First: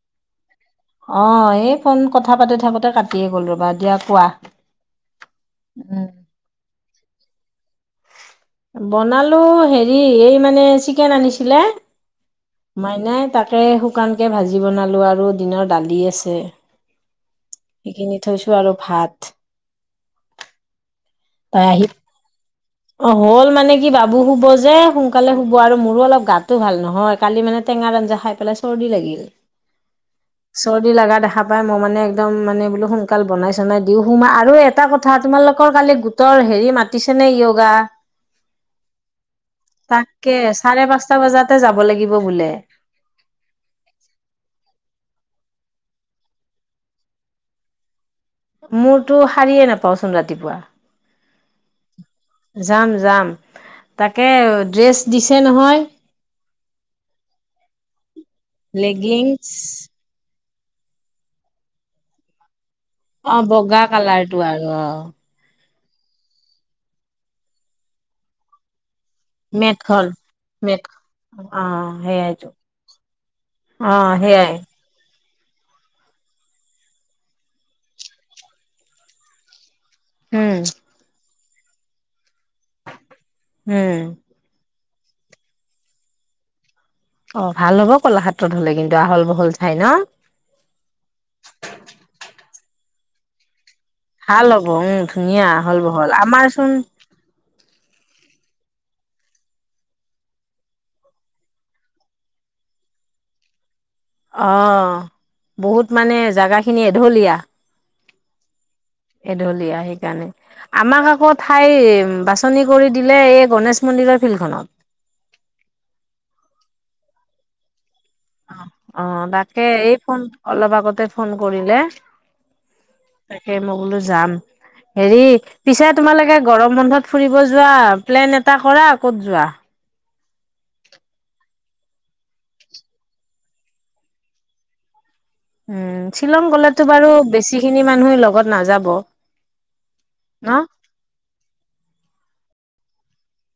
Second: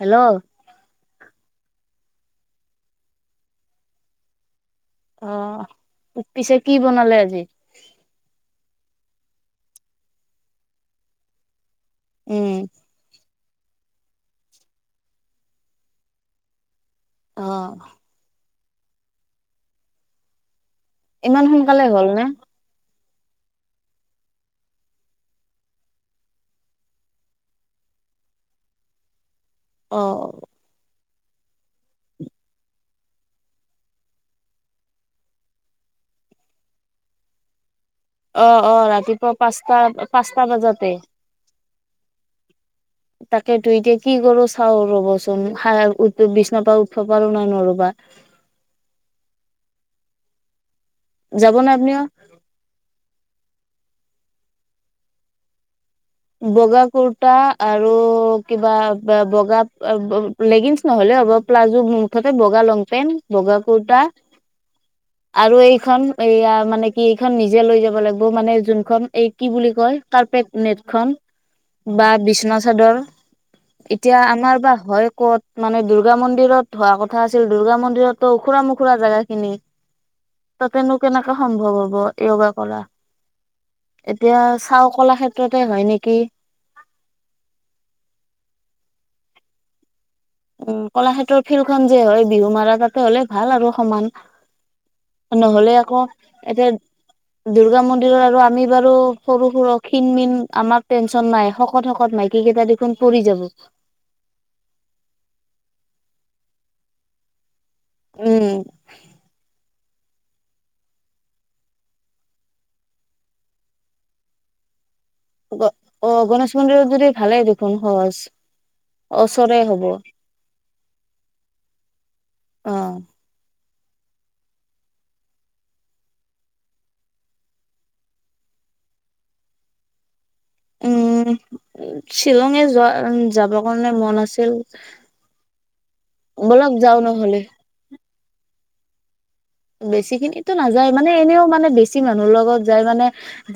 Hello অ এই phone কথা পাতি থাকোতে কাটিয়ে গ'ল ৰবা, দিয়া কোৱা। অ উম। পিছে কি বনালে আজি? বনালো হেৰি এই মানে চিকেন আনিছিলে। উম মাইনাই তাকে শুকানকে ভাজি বনালো আৰু দিনৰ দালি আছে। অ। সেইখিনি থৈছো আৰু ভাত ইমান তাই আহি সোনকালে হ'ল নে? অ হ'ল মানে কি বাবু শুব যে সোনকালে শুব আৰু মোৰো অলপ গাতো ভাল নহয় কালি মানে টেঙাৰ আঞ্জা খাই [unintelligible] চৰ্দি লাগিল। অ অ। চৰ্দি লাগা দেখা পাই মই মানে একদম মানে বোলো সোনকাল বনাই চনাই দিও সোমা আৰু এ এটা কথা তোমালোকৰ কালি গোটৰ হেৰি মাতিছে নে য়োগা? অ অ ৰাতিপুৱা পাঁচটা পাঁচটা বাজাতে। তাতে যাব লাগিব বোলে। তাকেতো এতিয়া কি কৰো চাও ৰবাচোন খাই উঠ বিছনাৰ পৰা উঠিব পাৰো না নৰো বা। মোৰতো শাৰীয়ে নাপাওচোন ৰাতিপুৱা। যাব না আপুনিও? যাম যাম, তাকে ড্ৰেছ দিছে নহয়। বগা কুৰ্তা আৰু কিবা লেগিংছ বগা [unintelligible] লেগিনছ নহলে হব প্লাজো মুঠতে বগা লং অ পেন্ট বগা কুৰ্তা কালাৰটো আৰু অ আৰু এইখন এইয়া মানে কি এইখন নিজে লৈ যাব লাগিব মানে যোনখন এই কি বুলি কয় মেটখন কাৰ্পেট নেট মেট খন অ বা সেইয়াইতো বিচনা চাদৰ অ এতিয়া সেইয়াই আমাৰ বা হয় ক'ত? মানে দুৰ্গা মন্দিৰত হোৱা কথা আছিল দুৰ্গা মন্দিৰতো ওখুৰা মোখুৰা জেগা খিনি। উম তাতেনো কেনেকাে সম্ভৱ হ'ব য়োগা কৰা। হে। এতিয়া চাউ কলাক্ষেত্ৰতে হয় নেকি। অ ভাল হ'ব কলাক্ষেত্ৰত হলে কিন্তু আহল বহল ঠাই ন। উম কলাক্ষেত্ৰৰ ফিল্ডখন যে হয় বিহু মাৰা তাতে হলে ভাল আৰু সমান। ভাল হব উম ধুনীয়া আহল বহল আমাৰচোন। দূৰ্গা মন্দিৰত আৰু আমি বাৰু সৰু সৰু ক্ষিণ মিন আমাক টেনচন নাই শকত শকত মাইকী কেইটা, চোন পৰি যাব। অ বহুত মানে জাগাখিনি এঢলীয়া। উম এঢলিয়া সেইকাৰণে। আমাক আকৌ ঠাই বাছনি কৰি দিলে এই গণেশ মন্দিৰৰ ফিল্ডখনত। গ অ গণেশ মন্দিৰত যদি ভালে দেখোন সহজ। অ অ ওচৰে তাকে হব এই ফোন অলপ আগতে ফোন কৰিলে। অ তাকে মই বোলো যাম। হেৰি পিছে তোমালোকে গৰম বন্ধত ফুৰিব যোৱা প্লেন এটা কৰা ক'ত যোৱা। উম', শ্বিলঙে যোৱা উ যাবৰ কাৰণে মন আছিল। উম', শ্বিলং গলে ব'লক তো যাওঁ বাৰু নহ'লে বেছি খিনি মানুহে লগত নাযাব। বেছি ন? খিনিতো নাযায় মানে এনেও মানে বেছি মানুহৰ লগত যায় মানে,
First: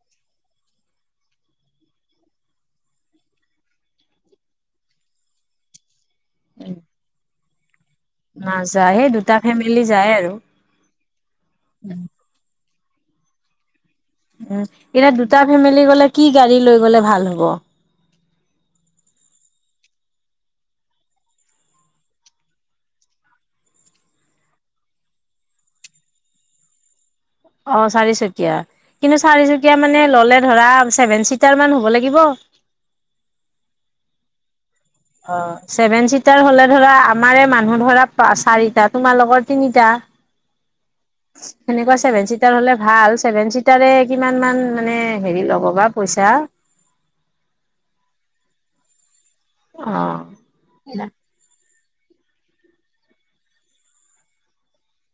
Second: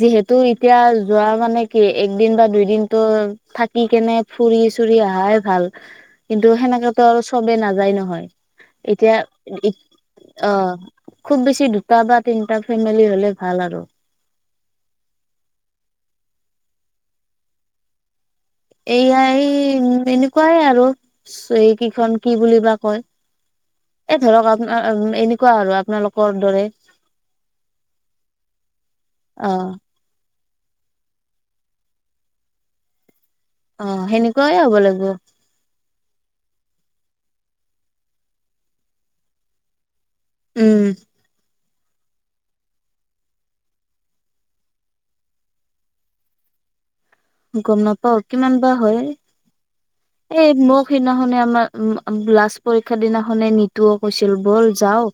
যিহেতু এতিয়া যোৱা মানে কি একদিন বা দুদিন টো। থাকি কেনে ফুৰি চুৰি আহাই ভাল কিন্তু, সেনেকেতো আৰু চবে নাযায় নহয়। নাযায় সেই এতিয়া দুটা বি ফেমিলি যায় আৰু অ, খুব বেছি দুটা বা তিনটা ফেমিলি হলে ভাল আৰু, উ', এতিয়া দুটা ফেমিলি গলে কি গাড়ী লৈ গ'লে ভাল হ'ব। এইয়া এই এনেকুৱাই আৰু এই কেইখন কি বুলি বা কয়। এ', ধৰক আপ এনেকুৱা আৰু আপোনালোকৰ দৰে। অ', চাৰিচকীয়া কিন্তু অ'। চাৰিচকীয়া মানে ললে ধৰা ছেভেন চিটাৰ মান হব লাগিব। অ', সেনেকুৱাইে হব লাগিব। অ', চছেভেন চিটাৰ হলে ধৰা আমাৰে মানুহ ধৰা চাৰিটা তোমালোকৰ তিনিটা। উম', সেনেকুৱা ছেভেন চিটাৰ হলে ভাল ছেভেন চিটাৰে কিমান মান মানে হেৰি ল'ব বা পইচা। গম নাপাও। কিমান বা হয়। অ এই মোক সিদিনাখনে আমাৰ, উ', লাষ্ট পৰীক্ষা দিনাখনে নিতুও কৈছিল। ব'ল যাও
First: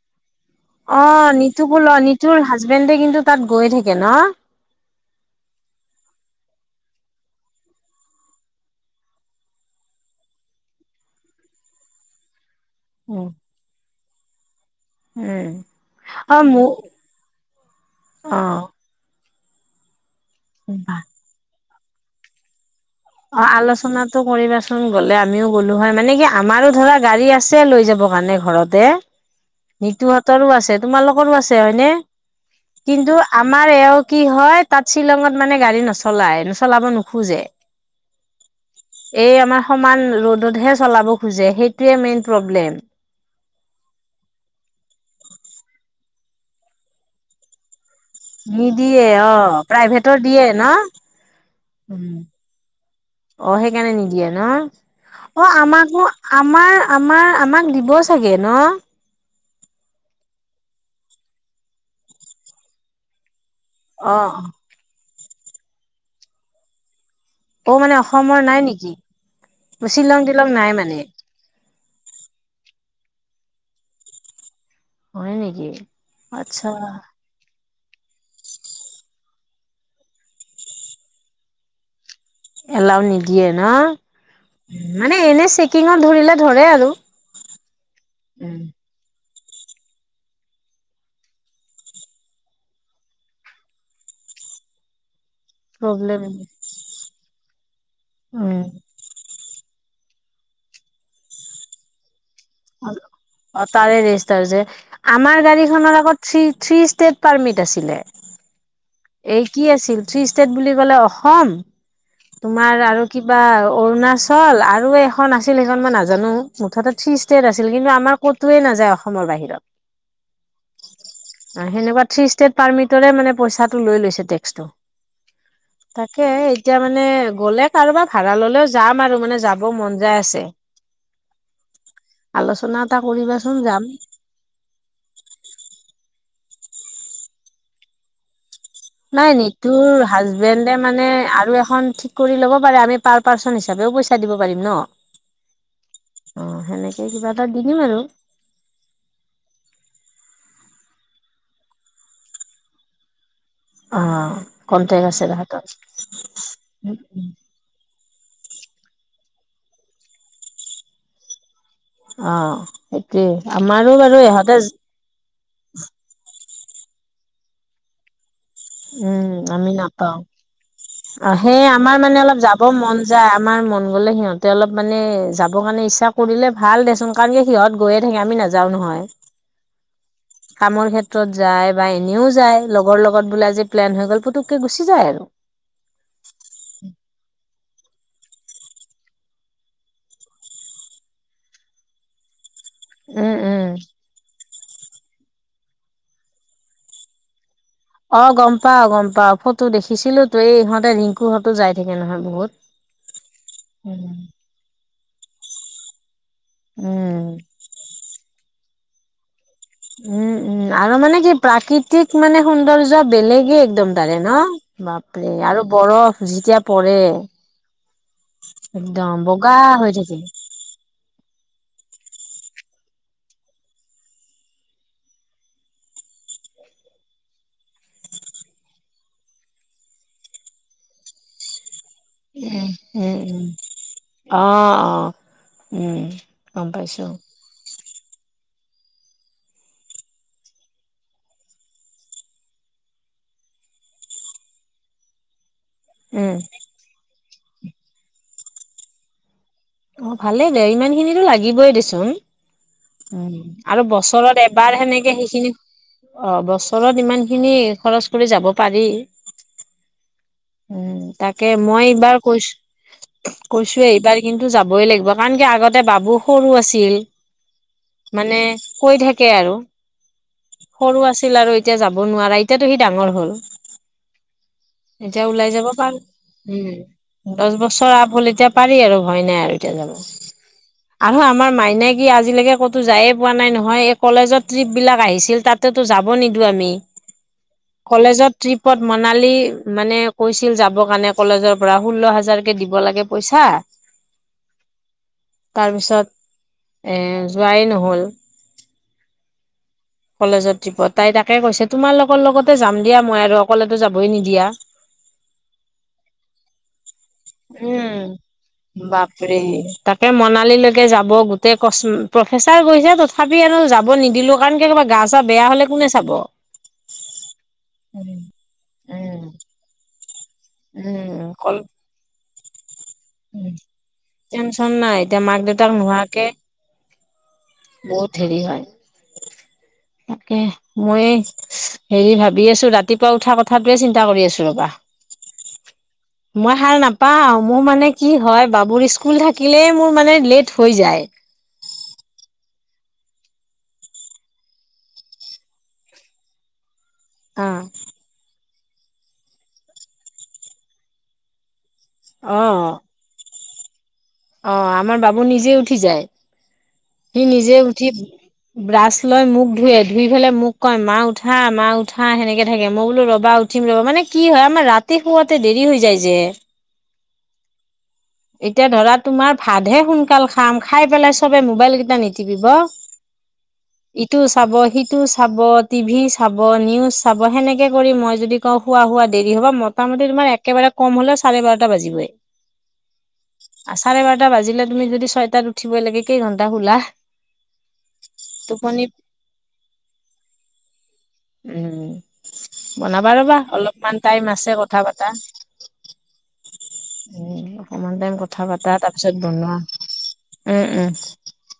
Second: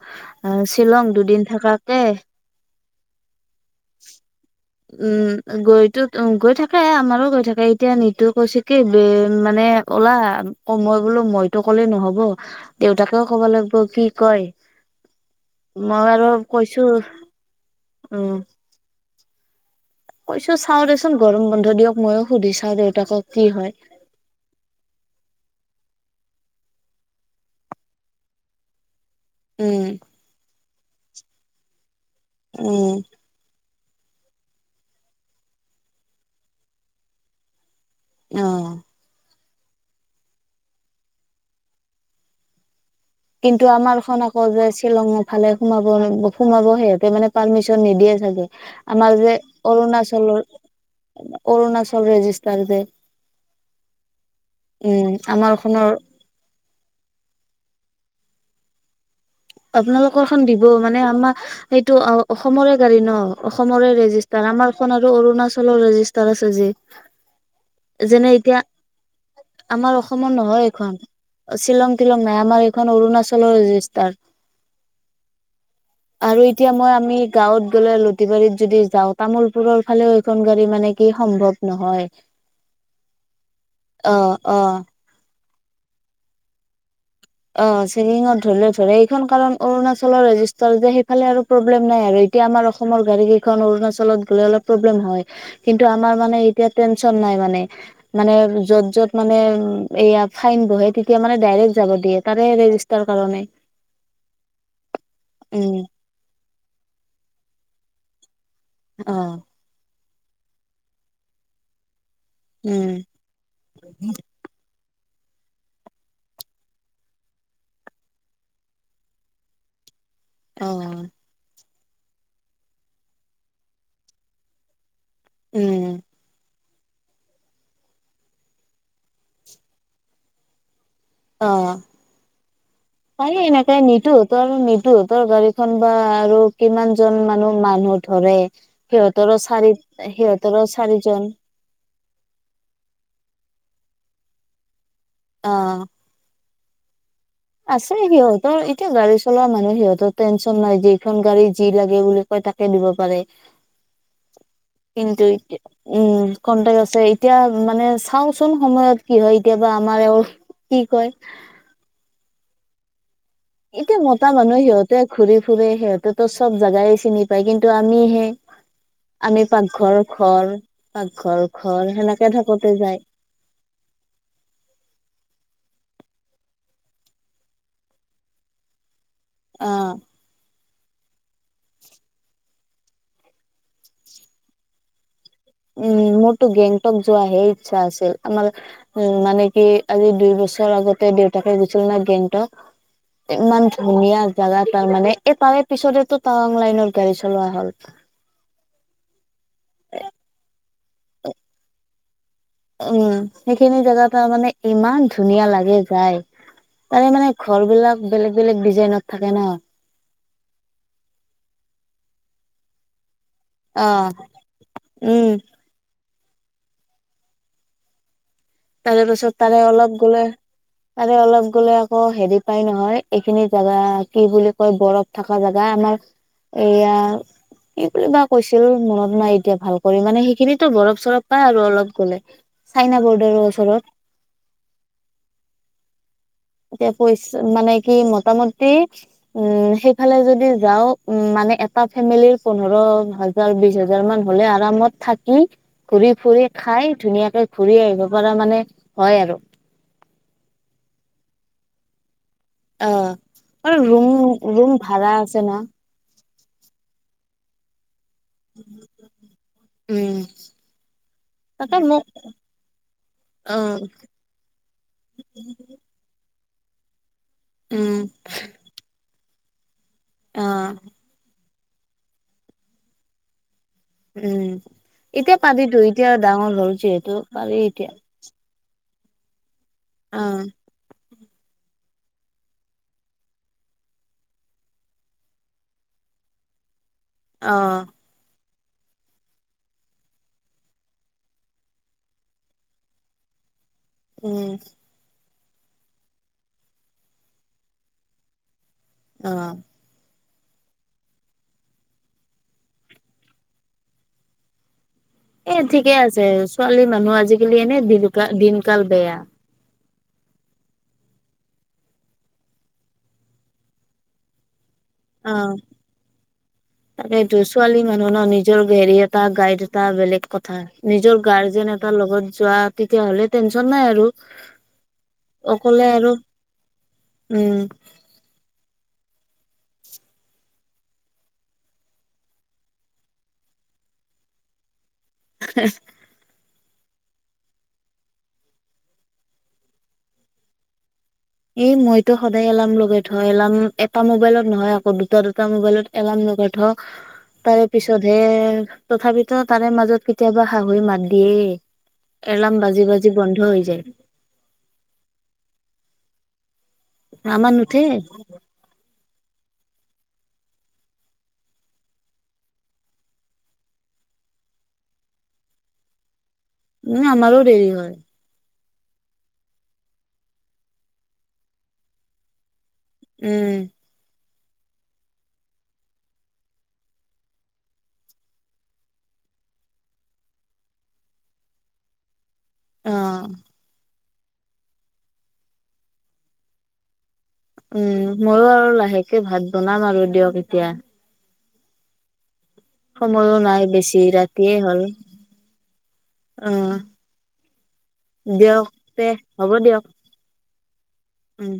আহ শ্বিলং অ', দুদিন নিতু কো ল থাকাকে নিতুৰ হাজবেণ্ডে কিন্তু, তাত গৈ থাকে ন উম', গৈতো গৈ থাক। আমাৰো কৈ থাকে। এতিয়া নিতো কৈছে কি মানে ওলা কময় বোলো। মই তটো কলে নহব দেউতাকেও ক'ব লাগিব কি কয়। উম মই আৰু অ মোক কৈছো উম', অ কৈছো চাওঁ দেচোন গৰম বন্ধ দিয়ক ময়ো সুধি চাওঁ দে। অ', আলোচনাত কৰিবা চোন গ'লে আমিও গ'লো হয়, মানে কি আমাৰো ধৰা গাড়ী আছে, লৈ যাব। কাৰণে ঘৰতে। উম নিতুহঁতৰো আছে। তোমালোকৰো আছে হয়নে। উম কিন্তু, আমাৰ এওঁ কি হয়। তাত শ্বিলঙত মানে গাড়ী নচলাই চলাব নোখোজে। অ', এই আমাৰ সমান ৰ'দতহে চলাব খোজে সেইটোৱে মেইন প্ৰব্লেম কিন্তু, আমাৰ খন আকৌ যে শ্বিলঙৰ ফালে সোমাব সোমাব সিহঁতে মানে পাৰ্মিশন নিদিয়ে। নিদিয়ে আমাৰ যে অ' প্ৰাইভেটৰ অৰুণাচলৰ দিয়ে ন? অৰুণাচল ৰেজিষ্টাৰ যে, অ', সেইকাৰণে নিদিয়ে ন উম অ, আমাৰ খনৰ আমাকো আমাৰ আমাৰ আমাক দিব চাগে ন আপোনালোকৰ খন দিব মানে আমাৰ সেইটো অসমৰে গাড়ী ন অসমৰে অ' ৰেজিষ্টাৰ আমাৰ খন আৰু অৰুণাচলৰ ৰেজিষ্টাৰ আছে। যে অ' মানে যেনে অসমৰ এতিয়া নাই নেকি? আমাৰ শ্বিলং অসমৰ তিলং নাই নহয়। মানে এখন শ্বিলং টিলং নাই আমাৰ এইখন অৰুণাচলৰ ৰেজিষ্টাৰ হয় নেকি? আৰু আচ্ছা এতিয়া মই আমি গাঁৱত গ'লে লতিবাৰীত যদি যাও তামোুলপুৰৰ ফালেও এইখন গাড়ী মানে কি সম্ভৱ নহয়। এলাও নিদিয়ে ন অ অ মানে এনে চেকিঙত ধৰিলে ধৰে আৰু অ', চেকিঙত উম। ধৰিলে ধৰে। এইখন কাৰণ অৰুণাচলৰ ৰেজিষ্টাৰ যে, সেইফালে আৰু প্ৰব্লেম নাই, আৰু এতিয়া আমাৰ অসমৰ গাড়ী কেইখন অৰুণাচলত গ'লে অলপ প্ৰব্লেম হয়। কিন্তু, আমাৰ প্ৰব্লেম মানে এতিয়া টেনচন নাই, মানে মানে উম যত-যত মানে এয়া ফাইন বহে তেতিয়া মানে ডাইৰেক্ট যাব দিয়ে। তাৰে ৰে অ তাৰে ৰেজিষ্টাৰ যে আমাৰ উম গাড়ীখনৰ আগত থ্ৰী ষ্টেট পাৰ্মিট আছিলে অ এই কি আছিল থ্ৰী ষ্টেট বুলি ক'লে অসম তোমাৰ উম আৰু কিবা অৰুণাচ হ'ল আৰু এইখন আছিল সেইখন মই নাজানো মুঠতে থ্ৰী ষ্টেট আছিল কিন্তু আমাৰ ক'তোৱেই নাযায় অসমৰ বাহিৰত অহ অ সেনেকুৱা থ্ৰী ষ্টেট পাৰ্মিটৰে মানে পইচাটো লৈ লৈছে টেক্সটো উম তাকে এতিয়া মানে গ'লে কাৰোবাৰ ভাড়া ল'লেও যাম আৰু মানে যাব মন যায় আছে অ আলোচনা এটা পাৰি কৰিবাচোন এনেকে যাম নিতো ত আৰু নীতু তৰ গাড়ীখন বা আৰু কিমান জন মানহ মানুহ ধৰে নাই সিহঁতৰো চাৰি নীতুৰ সিহঁতৰো হাজবেণ্ডে মানে চাৰিজন আৰু এখন থিক কৰি ল'ব পাৰে আমি পাৰ পাৰ্চন হিচাপেও পইচা দিব পাৰিম ন অ অ হেনেকে তই কিবা এটা দি দিম আৰু আছেই সিহঁত ত এতিয়া গাড়ী চলোৱা মানুহ সিহঁতৰ টেনচন নাই যে যিখন গাড়ী যি লাগে বুলি কয় তাকে দিব পাৰে অ কন্টেক্ট কিন্তু আছে এতিয়া তাহাঁতৰ উম কন্টেক আছে এতিয়া মানে চাওচোন সময়ত কি হয় এতিয়াবা আমাৰ এও কি কয় অ সেইটোয়ে আমাৰো বাৰু ইহঁতে সতে ঘুৰি ফুৰে সিহঁতেতো সব জেগাই চিনি পায় কিন্তু আমিহে আমি উম পাকঘৰ নাপাও ঘৰ পাকঘৰ ঘৰ সেনেকে থাকোতে যায় যে আমাৰ মন গ'লে সিহঁতে অলপ মানে যাব কাৰণে ইচ্ছা কৰিলে ভাল দেচোন কাৰণ সিহত গৈয়ে থাকে আমি নাযাও নহয় অ কামৰ ক্ষেত্ৰত যায় বা এনেও যায় লগৰ লগত বোলো যে প্লেন হৈ গ'ল পুতুককে গুচি যায় আৰু উম মোৰটো গেংটক যোৱা হে ইচ্ছা আছিল আমাৰ উম মানে কি আজি দুই বছৰ আগতে দেউতাকে গৈছিল নহয় গেংটক উম উম ইমান ধুনীয়া জাগা তাৰ মানে এই তাৰে পিছতেটো তাৱাং লাইনত গাড়ী চলোৱা হ'ল অ গম পাও গম পাও ফটো দেখিছিলো তো এই ইহঁতে ৰিংকু হতো যাই থাকে নহয় বহুত উম সেইখিনি জেগা উম। তাৰ মানে ইমান ধুনীয়া লাগে যায় তাৰে মানে ঘৰ বিলাক বেলেগ বেলেগ ডিজাইনত থাকে ন উম উম আৰু মানে কি প্ৰাকৃতিক মানে সৌন্দৰ্য বেলেগ অ একদম তাৰে ন উম বাপৰে আৰু বৰফ যেতিয়া পৰে একদম বগা হৈ থাকে আৰু অলপ গলে আকৌ হেৰি পাই নহয় এইখিনি জেগা কি বুলি কয় বৰফ থকা জেগা আমাৰ এইয়া কি বুলি বা কৈছিল মনত নাই এতিয়া ভাল কৰি মানে সেইখিনিতো বৰফ চৰফ পাই আৰু অলপ গলে উম চাইনা উম বৰ্ডাৰৰ উম ওচৰত অ অ উম গম এতিয়া পাইছো পইচা মানে কি মটামুটি উম সেইফালে যদি যাও উ মানে এটা ফেমিলিৰ পোন্ধৰ হাজাৰ বিশ হাজাৰ মান হলে আৰামত থাকি ঘূৰি উম ফুৰি খাই ধুনীয়াকে ঘূৰি আহিব পৰা মানে হয় আৰু অ ভালেই ইমান খিনিটো লাগিবই দেচোন অ উম আৰু ৰুম বছৰত ৰুম এবাৰ ভাড়া সেনেকে আছে ন সেইখিনি অ', বছৰত ইমান খিনি খৰচ কৰি যাব পাৰি। উম উম, তাকে তাতে মই মোক এইবাৰ কৈছো অ কৈছো এইবাৰ কিন্তু যাবই লাগিব কাৰণ কি আগতে বাবু সৰু আছিল, উম মানে কৈ থাকে তাকে আৰু অ সৰু আছিল আৰু এতিয়া যাব নোৱাৰা এতিয়াতো সি ডাঙৰ হ'ল। উম এতিয়া ওলাই যাব পাৰিতো পাৰোঁ এতিয়া ডাঙৰ হ'ল যিহেতু পাৰি দহ এতিয়া বছৰ আপ হ'ল এতিয়া পাৰি আৰু ভয় নাই আৰু এতিয়া যাব। অ আৰু আমাৰ মাই নাই কি আজিলৈকে ক'তো যায়ে পোৱা নাই নহয়, এই কলেজত ট্ৰিপ বিলাক আহিছিল তাত তো যাব নিদোও আমি। অ'। কলেজত ট্ৰিপত মনালী মানে কৈছিল যাবৰ কাৰণে, কলেজৰ পৰা ষোল্ল হাজাৰকে দিব লাগে পইচা। উম। তাৰ পিছত এ যোৱাই নহ'ল। অ'। কলেজৰ ট্ৰিপত তাই তাকে কৈছে তোমাৰ লগৰ লগতে যাম দিয়া মই আৰু অকলেতো যাবই নিদিয়া। এ ঠিকে আছে ছোৱালী মানুহ আজিকালি এনে দিন দিনকাল বেয়া। [unintelligible] তাকে মনালি লৈকে যাব গোটেই ক প্ৰফেচাৰ গৈছে তথাপি এন যাব নিদিলোঁ কাৰণ কিয় কিবা গা চা বেয়া হ'লে কোনে চাব। তাকেইটো ছোৱালী মানুহ ন' নিজৰ হেৰি এটা উম গাইড এটা বেলেগ কথা। নিজৰ অকল গাৰ্জেন এটাৰ লগত যোৱা। তেতিয়াহ'লে টেনচন নাই আৰু টেনচন নাই এতিয়া মাক দেউতাক অকলে আৰু নোহোৱাকে উম। বহুত হেৰি হয়, তাকে মই হেৰি ভাবি আছোঁ, ৰাতিপুৱা উঠা কথাটোৱে চিন্তা কৰি আছো ৰবা। [unintelligible] মই সাৰ নাপাওঁ, মোৰ মানে কি হয় বাবুৰ স্কুল থাকিলেই মোৰ মানে লেট হৈ যায়। এ মইটো সদায় এলাৰ্ম লগাই থওঁ এলাৰ্ম এটা মোবাইলত নহয়, আকৌ দুটা দুটা মোবাইলত এলাৰ্ম লগাই থওঁ। [inaudible] তাৰে অ পিছতহে তথাপিতো তাৰে মাজত কেতিয়াবা শাহুয়ে মাত দিয়ে। এলাৰ্ম বাজি বাজি বন্ধ হৈ যায়। অঁ, আমাৰ বাবু নিজে উঠি যায়, সি আমাৰ নিজে নুঠে উঠি ব্ৰাছ লৈ মোখ ধুুৱে ধুই পেলাই মোক কয়, মা উঠা মা উঠা সেনেকে থাকে মই বোলো ৰবা উ ঠিম ৰ, মানে কি হয়, আমাৰ ৰাতি শুৱাতে দেৰি হৈ যায় যে। উম, আমাৰো দেৰি হয়। এতিয়া ধৰা তোমাৰ ভাতহে সোনকাল খাম, খাই পেলাই চবে মোবাইল কেইটা নিতিপিব। উম। ইটো চাব, সিটো চাব, টিভি চাব, নিউজ চাব, সেনেকে কৰি মই যদি শুৱা শুৱা দেৰি হব, মোটামুটি তোমাৰ একেবাৰে কম হ'লেও চাৰে বাৰটা বাজিবই। অঁ। চাৰে বাৰটা বাজিলে তুমি যদি ছয়টাত উঠিবই লাগে কেইঘণ্টা শুলা? উম, ময়ো আৰু টোপনি লাহেকে ভাত বনাম আৰু দিয়ক এতিয়া। উম। বনাবা সময়ো ৰ'বা নাই অলপমান বেছি টাইম আছে ৰাতিয়ে হ'ল কথা পাতা। অ উম, অকমান টাইম কথা দিয়ক পাতা তাৰ তে পিছত হ'ব বনোৱা, দিয়ক উম উম। উম।